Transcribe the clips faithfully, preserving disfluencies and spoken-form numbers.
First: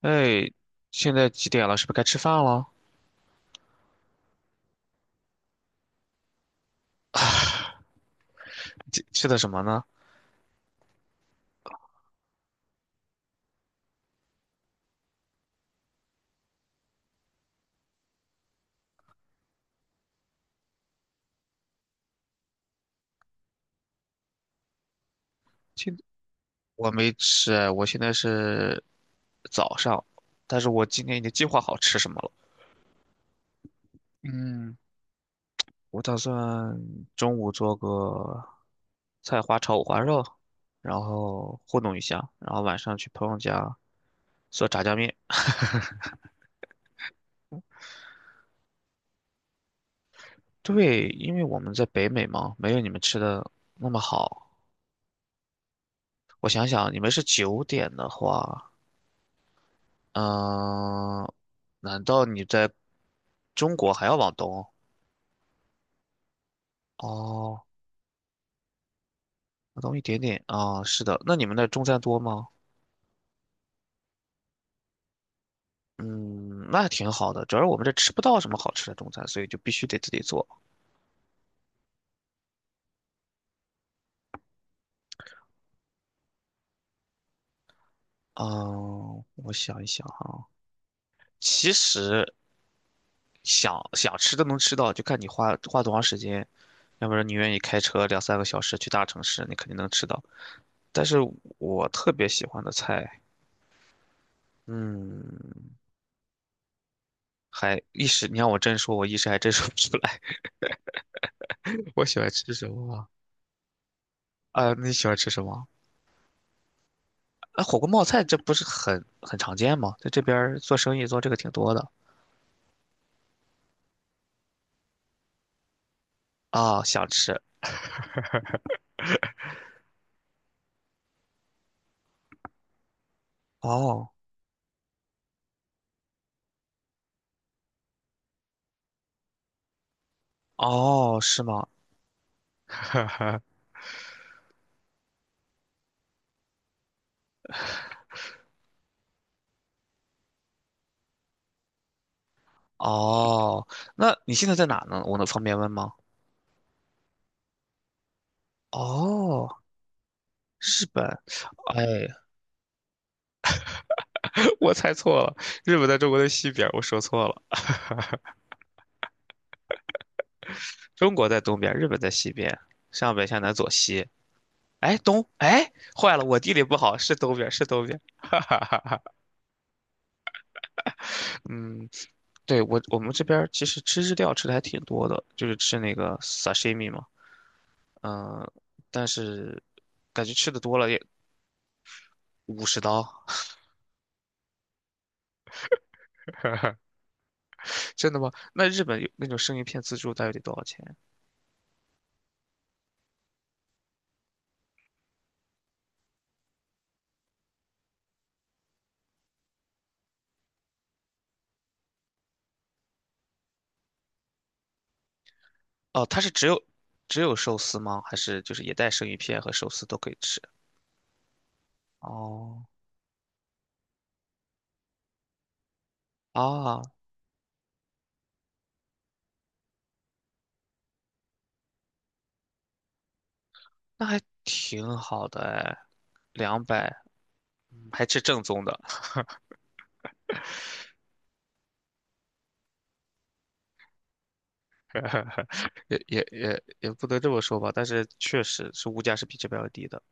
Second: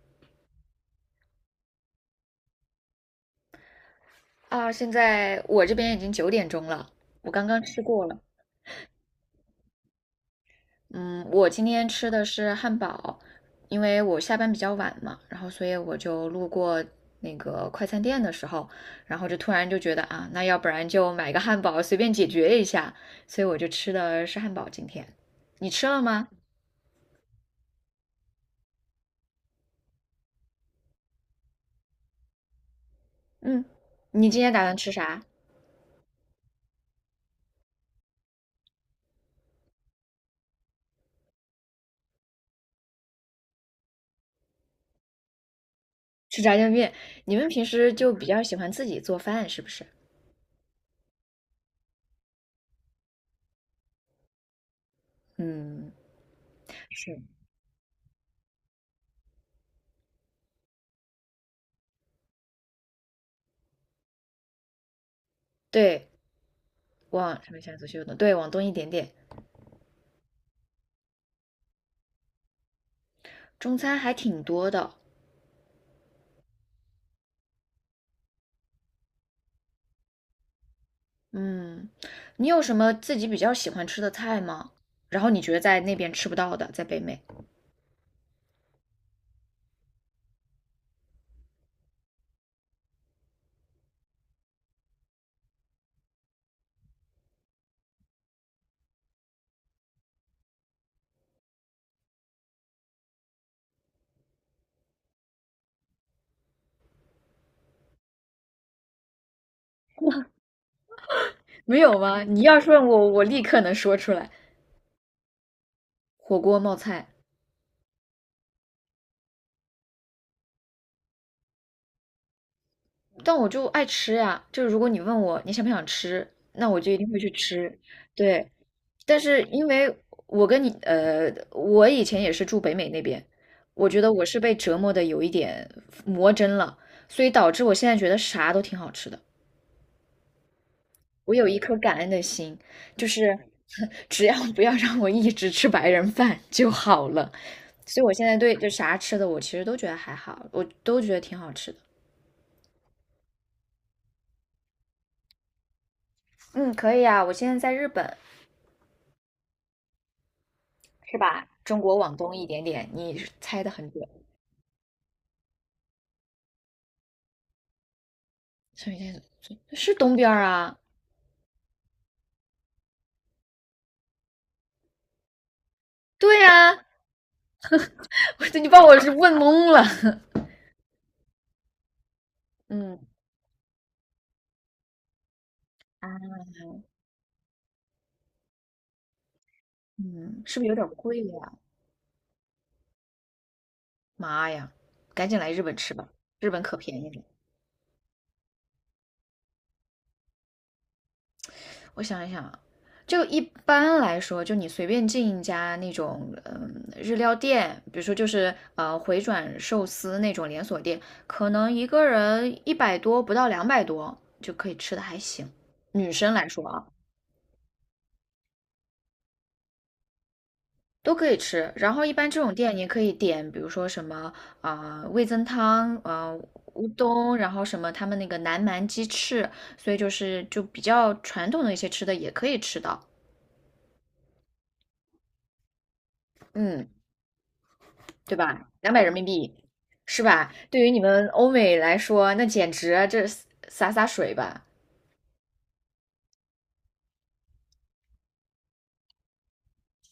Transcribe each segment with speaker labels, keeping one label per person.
Speaker 1: 哎，现在几点了？是不是该吃饭了？
Speaker 2: 啊，现在我这边已经九点钟了，我刚刚吃过了。
Speaker 1: 吃吃的什么呢？
Speaker 2: 嗯，我今天吃的是汉堡，因为我下班比较晚嘛，然后所以我就路过那个快餐店的时候，然后就突然就觉得啊，那要不然就买个汉堡随便解决一下，所以我就吃的是汉堡。今天你吃
Speaker 1: 今
Speaker 2: 了吗？
Speaker 1: 我没吃哎，我现在是早上，但是我今天已经计划好吃什么了。
Speaker 2: 嗯，你今天打
Speaker 1: 嗯，
Speaker 2: 算吃啥？
Speaker 1: 我打算中午做个菜花炒五花肉，然后糊弄一下，然后晚上去朋友家做炸酱面。
Speaker 2: 吃炸酱面。你们平时就比较喜欢自己做饭是不是？
Speaker 1: 对，因为我们在北美嘛，没有你们吃的那么好。我想想，你们
Speaker 2: 嗯，是。
Speaker 1: 是九点的话。嗯、难道你在中国还要往东？
Speaker 2: 对，往上面
Speaker 1: 哦，
Speaker 2: 向左，秀挪，对，往东一点点。
Speaker 1: 往东一点点啊、是的。那你们那中餐多吗？
Speaker 2: 中餐还挺多的。
Speaker 1: 嗯，那挺好的。主要是我们这吃不到什么好吃的中餐，所以就必须得自己做。
Speaker 2: 嗯，你有什么自己比较喜欢吃的菜吗？然后你觉得在那边吃不到的，在北美
Speaker 1: 嗯、我想一想哈、其实想想吃都能吃到，就看你花花多长时间。要不然你愿意开车两三个小时去大城市，你肯定能吃到。但是我特别喜欢的菜，嗯。还一时，你让我真说，我一时还真说不出来。
Speaker 2: 没 有
Speaker 1: 我喜
Speaker 2: 吗？
Speaker 1: 欢
Speaker 2: 你
Speaker 1: 吃
Speaker 2: 要
Speaker 1: 什
Speaker 2: 是问
Speaker 1: 么啊？
Speaker 2: 我，我立刻能说出来。
Speaker 1: 啊，你喜欢吃什么？
Speaker 2: 火锅冒菜，
Speaker 1: 啊，火锅冒菜这不是很很常见吗？在这边儿做生意做这个挺多的。
Speaker 2: 但我就爱吃呀。就是如果你问我你想不想吃，那我
Speaker 1: 啊，
Speaker 2: 就一
Speaker 1: 想
Speaker 2: 定会去
Speaker 1: 吃。
Speaker 2: 吃。对，但是因为我跟你呃，我以前也是住北美那边，我觉
Speaker 1: 哦
Speaker 2: 得我是被折磨的有一点魔怔了，所以导致我现在觉得啥都挺好吃的。
Speaker 1: 哦，
Speaker 2: 我
Speaker 1: 是
Speaker 2: 有一
Speaker 1: 吗？
Speaker 2: 颗感恩的心，就是 只要不要让我一直吃白人饭就好了。所以我现在对就啥吃的，我其实都觉得还好，我都觉得挺好吃的。
Speaker 1: 哦，那你现在在哪呢？我能方便问吗？
Speaker 2: 嗯，可以啊，我现在在日本，
Speaker 1: 哦，日本。
Speaker 2: 是吧？中国
Speaker 1: 哎，
Speaker 2: 往东一点点，你猜的很准。
Speaker 1: 我猜错了，日本在中国的西边，我说错了，
Speaker 2: 上一在是东边儿啊？
Speaker 1: 中国在东边，日本在西边，上北下南左西。哎，东，哎，坏了，
Speaker 2: 对
Speaker 1: 我地理
Speaker 2: 呀、啊，
Speaker 1: 不好，是东边，是东边，哈哈
Speaker 2: 我你把我
Speaker 1: 哈。
Speaker 2: 是问懵了。
Speaker 1: 嗯，对，我我
Speaker 2: 嗯
Speaker 1: 们这边儿其实吃日料吃的还挺多的，就是吃那
Speaker 2: 啊，
Speaker 1: 个 sashimi 嘛。嗯、但是感觉
Speaker 2: 嗯，
Speaker 1: 吃的
Speaker 2: 是不是有
Speaker 1: 多
Speaker 2: 点
Speaker 1: 了也
Speaker 2: 贵呀？
Speaker 1: 五十刀。
Speaker 2: 妈呀，赶紧来日本吃吧，日本可 便宜了。
Speaker 1: 真的吗？那日本有那种生鱼片自助大约得多少钱？
Speaker 2: 我想一想啊，就一般来说，就你随便进一家那种嗯日料店，比如说就是呃回转寿司那种连锁店，可能一个人一百多不到两百多就可以吃的还行。
Speaker 1: 哦，
Speaker 2: 女
Speaker 1: 它是
Speaker 2: 生
Speaker 1: 只
Speaker 2: 来
Speaker 1: 有
Speaker 2: 说啊，
Speaker 1: 只有寿司吗？还是就是也带生鱼片和寿司都可以吃？
Speaker 2: 都可以吃。然后一般这种
Speaker 1: 哦，
Speaker 2: 店你可以点，比如说什么啊、呃味增汤，呃
Speaker 1: 啊，
Speaker 2: 乌冬，然后什么他们那个南蛮鸡翅，所以就是就比较传统的一些吃的也可以吃到。
Speaker 1: 那还挺好的哎，两
Speaker 2: 嗯，
Speaker 1: 百，还吃
Speaker 2: 对
Speaker 1: 正宗
Speaker 2: 吧？
Speaker 1: 的。
Speaker 2: 两百人民币，是吧？对于你们欧美来说，那简直啊这洒洒水吧。
Speaker 1: 也也也也不能这么说吧，但是确实是物价是比这边要低的，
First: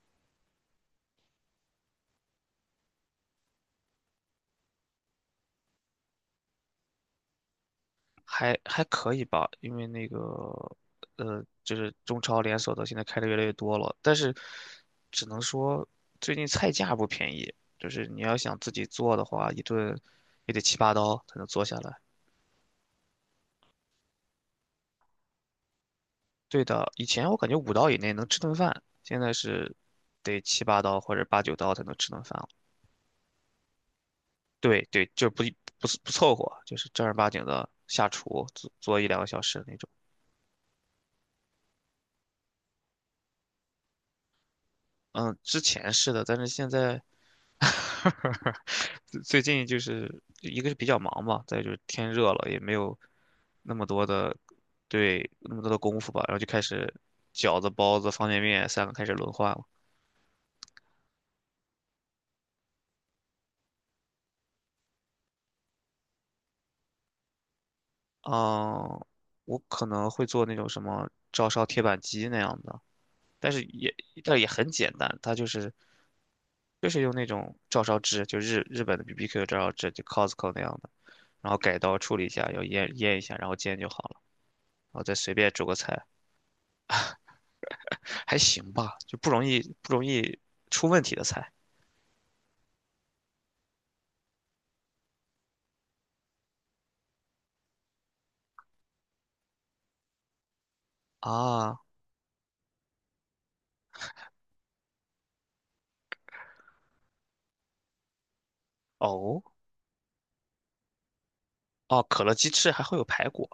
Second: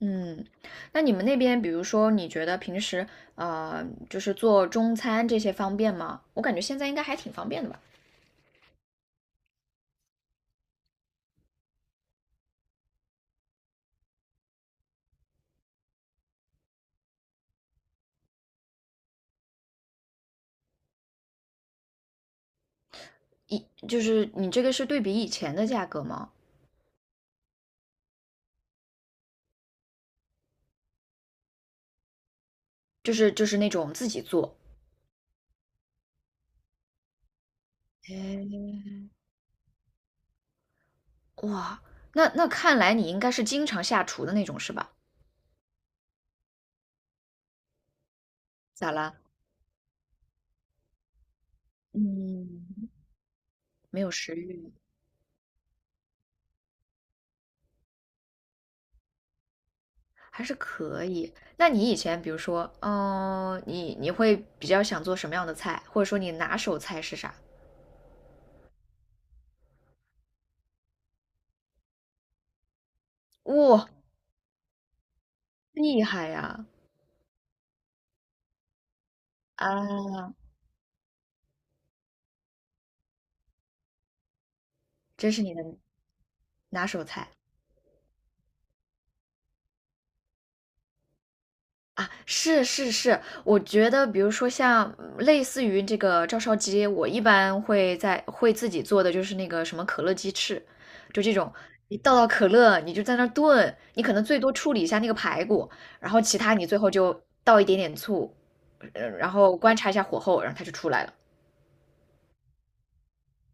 Speaker 2: 嗯，那你们那边，比如说，你觉得平时呃，就是做中餐这些方便吗？我感觉现在应该还挺方便的吧。
Speaker 1: 还还可以吧，因为那个呃，就是中超连锁的现在开的越来越多了，但是只能说最近菜价不便宜，就是你要想自己做的话，一顿也得七八刀才能做下来。
Speaker 2: 以就是你这个是对比以前的价格吗？
Speaker 1: 对的，以前我感觉五刀以内能吃顿饭，现在是得七八刀或者八九刀才能吃顿饭。
Speaker 2: 就是就是那种自己做。
Speaker 1: 对对，就不不是不凑合，就是正儿八经的下厨做
Speaker 2: 哎，
Speaker 1: 做一两个小时那种。
Speaker 2: 哇，那那看来你应该是经常下厨的那种是吧？
Speaker 1: 嗯，之前是的，但是现在
Speaker 2: 咋啦？
Speaker 1: 最最近就是一个是比较忙嘛，再就是天热了，也
Speaker 2: 嗯，
Speaker 1: 没有那么
Speaker 2: 没
Speaker 1: 多
Speaker 2: 有食
Speaker 1: 的
Speaker 2: 欲。
Speaker 1: 对那么多的功夫吧，然后就开始饺子、包子、方便面三个开始轮换了。
Speaker 2: 还是可以。那你以前比如说，嗯、你你会比较想做什么样的菜，或者说你拿手菜是啥？
Speaker 1: 嗯，我可能会做那种什么照烧铁板鸡那样的，但是
Speaker 2: 哇、
Speaker 1: 也但也很简单，它就是
Speaker 2: 厉害呀！
Speaker 1: 就是用那种照烧汁，就日日本的 B B Q 照烧汁，就
Speaker 2: 啊，
Speaker 1: Costco 那样的，然后改刀处理一下，要腌腌一下，然后煎就好了，然后再
Speaker 2: 这
Speaker 1: 随
Speaker 2: 是
Speaker 1: 便
Speaker 2: 你的
Speaker 1: 煮个菜，
Speaker 2: 拿手菜。
Speaker 1: 还行吧，就不容易不容易出问题的菜
Speaker 2: 啊，是是是，我觉得比如说像嗯类似于这个照烧鸡，我一般会在会自己做的就是那个什么可乐鸡翅，就这种，
Speaker 1: 啊。
Speaker 2: 你倒倒可乐，你就在那儿炖，你可能最多处理一下那个排骨，然后其他你最后就倒一点点醋，呃，然
Speaker 1: 哦
Speaker 2: 后观察一下火候，然后它就出来了。
Speaker 1: 哦，可乐鸡翅还会有排骨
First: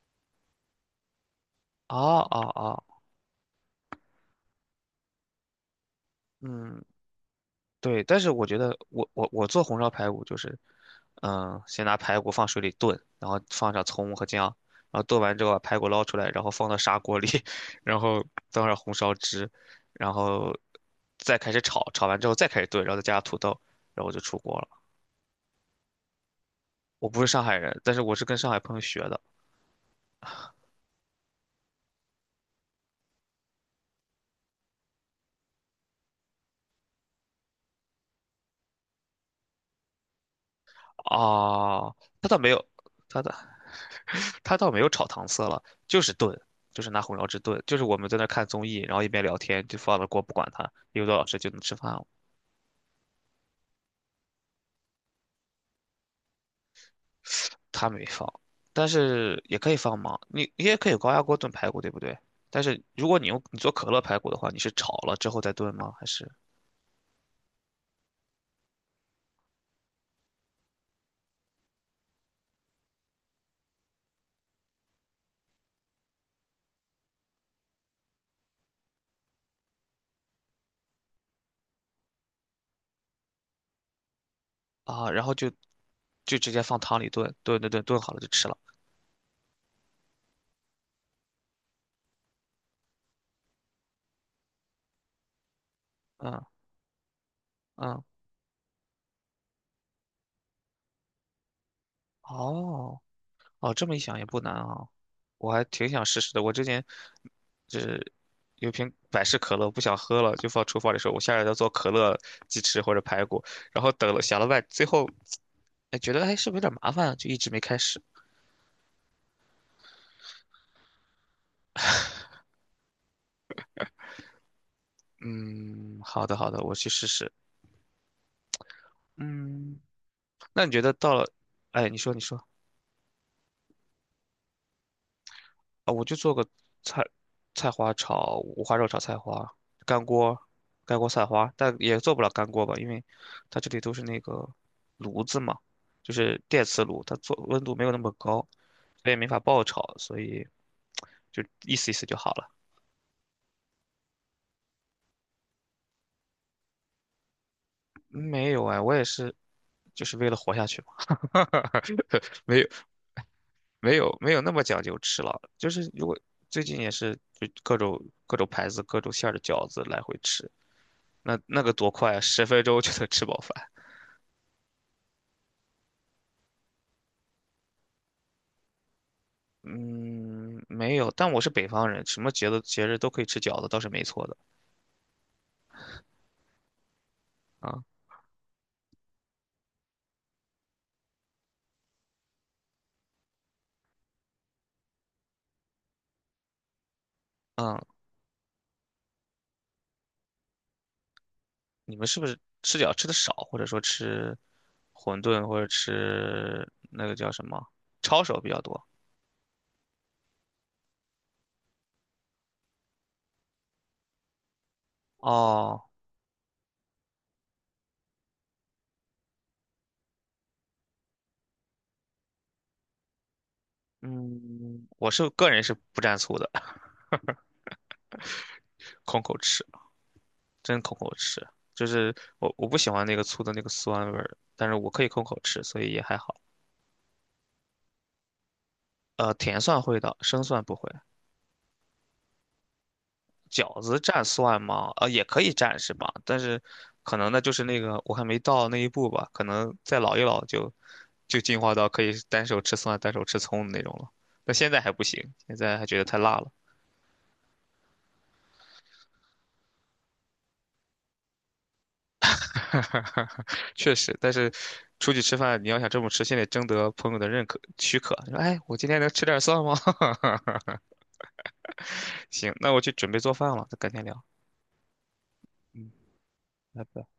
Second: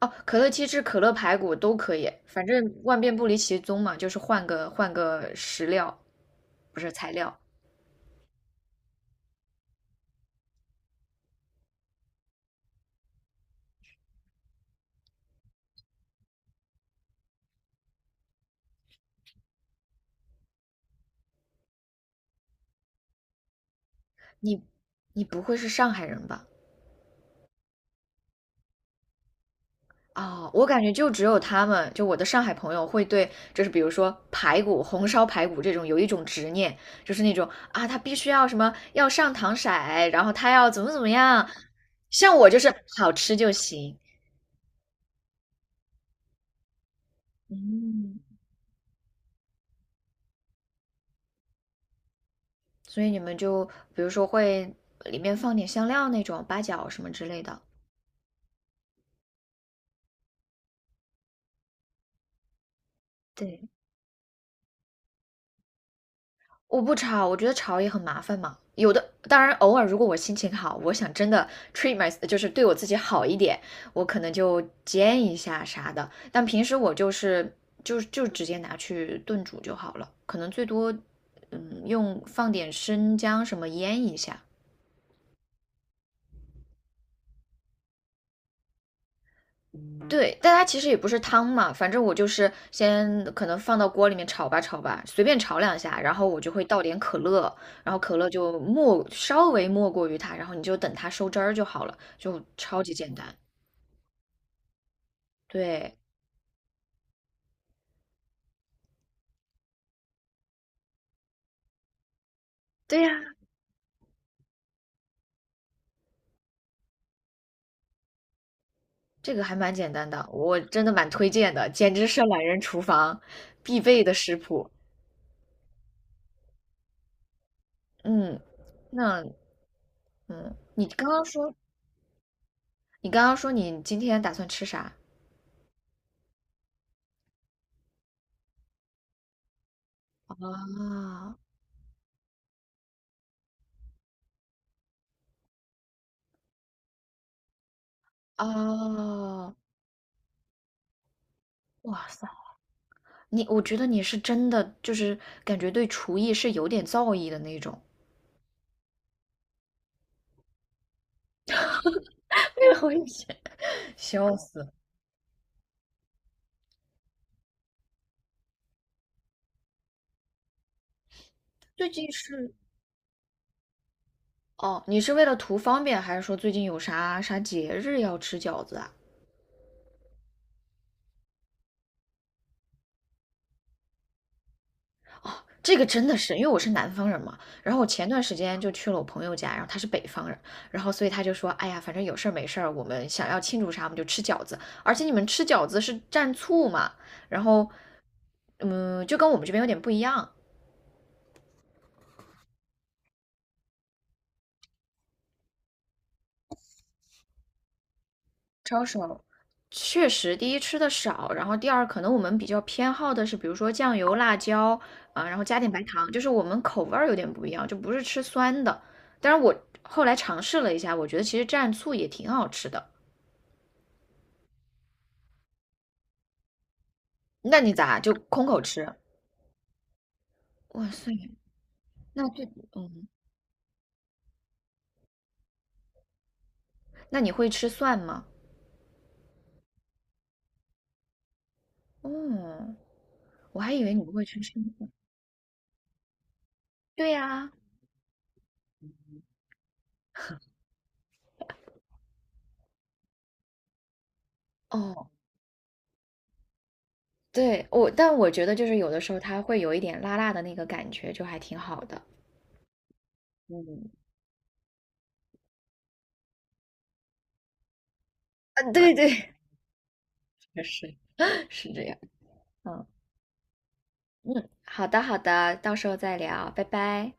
Speaker 2: 哦，可乐鸡翅、可乐排骨都可以，
Speaker 1: 啊啊
Speaker 2: 反正
Speaker 1: 啊，
Speaker 2: 万变不离其宗嘛，就是换个换个食料，不
Speaker 1: 嗯。
Speaker 2: 是材料。
Speaker 1: 对，但是我觉得我我我做红烧排骨就是，嗯，先拿排骨放水里炖，然后放上葱和姜，然后炖完之后把排骨捞出来，然后放到砂锅里，然后倒上红烧汁，然后再开始炒，炒完之后再开始炖，然后再加上土豆，然后就出锅
Speaker 2: 你
Speaker 1: 了。
Speaker 2: 你不会是上海人吧？
Speaker 1: 我不是上海人，但是我是跟上海朋友学的。
Speaker 2: 啊、我感觉就只有他们，就我的上海朋友会对，就是比如说排骨、红烧排骨这种有一种执念，就是那种啊，他必须要什么要上糖色，然后他要怎么怎么样。
Speaker 1: 啊，他
Speaker 2: 像
Speaker 1: 倒
Speaker 2: 我
Speaker 1: 没
Speaker 2: 就
Speaker 1: 有，
Speaker 2: 是好
Speaker 1: 他的
Speaker 2: 吃就行。
Speaker 1: 他倒没有炒糖色了，就是炖，就是拿红烧汁炖，就是我们在
Speaker 2: 嗯，
Speaker 1: 那看综艺，然后一边聊天就放了锅不管它，一个多小时就能吃饭了。
Speaker 2: 所以你们就比如说会里面放点香料那种八角什么之类的。
Speaker 1: 他没放，但是也可以放嘛，你你也可以高压锅炖排骨，对不对？但是如果你用你
Speaker 2: 对。
Speaker 1: 做可乐排骨的话，你是炒了之后再炖吗？还是
Speaker 2: 我不炒，我觉得炒也很麻烦嘛。有的，当然偶尔如果我心情好，我想真的 treat my,就是对我自己好一点，我可能就煎一下啥的。但平时我就是就就直接拿去炖煮就好了，可能最多嗯用放点生姜什么腌一下。
Speaker 1: 啊，然后就就直接放汤里炖，炖炖炖炖好了就吃了。
Speaker 2: 对，但它其实也不是汤嘛，反正我就是先可能放到锅里面炒吧炒吧，随便炒两下，然后
Speaker 1: 嗯
Speaker 2: 我就会倒点可乐，然后
Speaker 1: 嗯，
Speaker 2: 可乐就没稍微没过于它，然后你就等它收汁儿就好了，就超级
Speaker 1: 哦
Speaker 2: 简单。
Speaker 1: 哦，这么一想也不难啊，我还挺
Speaker 2: 对，
Speaker 1: 想试试的。我之前就是有瓶百事可乐，不想喝了，就放厨房里说，我下来要做可乐鸡翅或者
Speaker 2: 对呀，
Speaker 1: 排骨，然后等了想了半，最后哎觉得哎是不是有点麻烦啊，就一直没开始。
Speaker 2: 这个还蛮简单的，我真的蛮推荐的，简直是懒人厨房必备的食谱。
Speaker 1: 嗯，好的好的，我去试试。
Speaker 2: 嗯，那
Speaker 1: 嗯，
Speaker 2: 嗯，
Speaker 1: 那你觉
Speaker 2: 你
Speaker 1: 得
Speaker 2: 刚
Speaker 1: 到了，
Speaker 2: 刚说
Speaker 1: 哎，你说你说
Speaker 2: 你刚刚说你今天打算吃啥？
Speaker 1: 啊，我就做个菜菜花炒五花肉炒菜花，干锅干锅菜
Speaker 2: 啊
Speaker 1: 花，但也做不了干锅吧，因为它这里都是那个炉子嘛，就是电磁炉，它做温度没有那么高，所
Speaker 2: 啊，
Speaker 1: 以没法爆炒，所以就意思意思
Speaker 2: 哇
Speaker 1: 就
Speaker 2: 塞！
Speaker 1: 好了。
Speaker 2: 你我觉得你是真的就是感觉对厨艺是有点造诣的那种，
Speaker 1: 没有哎，我也是，就是为了活下去嘛，没有。
Speaker 2: 我以前
Speaker 1: 没 有没
Speaker 2: 笑
Speaker 1: 有那么
Speaker 2: 死！
Speaker 1: 讲究吃了，就是如果最近也是就各种各种牌子、各种馅儿的饺子来回吃，那那个
Speaker 2: 最
Speaker 1: 多
Speaker 2: 近
Speaker 1: 快啊，十
Speaker 2: 是
Speaker 1: 分钟就能吃饱饭。
Speaker 2: 哦，你是为了图方便，还是说最近有啥啥节日要吃饺子啊？
Speaker 1: 嗯，没有，但我是北方人，什么节日节日都可以吃饺子，倒是没错的
Speaker 2: 这个真的是，因为我是南方人嘛，然后我
Speaker 1: 啊。
Speaker 2: 前段时间就去了我朋友家，然后他是北方人，然后所以他就说，哎呀，反正有事儿没事儿，我们想要庆祝啥，我们就吃饺子，而且你们吃饺子是蘸醋嘛，然后，
Speaker 1: 嗯，
Speaker 2: 嗯，就跟我们这边有点不一样，
Speaker 1: 你们是不是吃饺吃的少，或者说吃馄饨或者吃那个叫什么抄手比较
Speaker 2: 抄
Speaker 1: 多？
Speaker 2: 手。确实，第一吃的少，然后第二可能我们比较偏好的是，比如说酱油、辣椒啊，然后加点白
Speaker 1: 哦，
Speaker 2: 糖，就是我们口味儿有点不一样，就不是吃酸的。但是我后来尝试了一下，我觉得其实蘸醋也挺好吃的。
Speaker 1: 嗯，我是个人是不蘸醋的，
Speaker 2: 那你咋就空口吃？
Speaker 1: 空口吃。真
Speaker 2: 哇
Speaker 1: 空
Speaker 2: 塞，
Speaker 1: 口吃，就是
Speaker 2: 那这
Speaker 1: 我我不喜欢
Speaker 2: 嗯，
Speaker 1: 那个醋的那个酸味儿，但是我可以空口吃，所以也还好。
Speaker 2: 那你会吃蒜吗？
Speaker 1: 呃，甜蒜会的，生蒜不会。
Speaker 2: 嗯，我还
Speaker 1: 饺
Speaker 2: 以为
Speaker 1: 子
Speaker 2: 你不
Speaker 1: 蘸
Speaker 2: 会吃
Speaker 1: 蒜
Speaker 2: 生蒜。
Speaker 1: 吗？呃，也可以蘸是吧？但是
Speaker 2: 对
Speaker 1: 可能呢，
Speaker 2: 呀，
Speaker 1: 就是那个我还没到那一步吧，可能再老一老就就进化到可以单手吃蒜、单手吃葱的那种了。但现在还不
Speaker 2: 哦，
Speaker 1: 行，现在还觉得太辣了。
Speaker 2: 对，我，但我觉得就是有的时候它会有一点辣辣的那个感觉，就还挺好的。嗯，
Speaker 1: 确实，但是出去吃饭，你要想这么吃，先得征得朋友的认可许可。说，哎，
Speaker 2: 啊，
Speaker 1: 我今
Speaker 2: 对
Speaker 1: 天能吃
Speaker 2: 对，
Speaker 1: 点 蒜吗？
Speaker 2: 确实。是这样。
Speaker 1: 行，那我
Speaker 2: 嗯
Speaker 1: 去准备做饭了，咱改天聊，
Speaker 2: 嗯，好的好的，到时候再聊，拜
Speaker 1: 拜拜。
Speaker 2: 拜。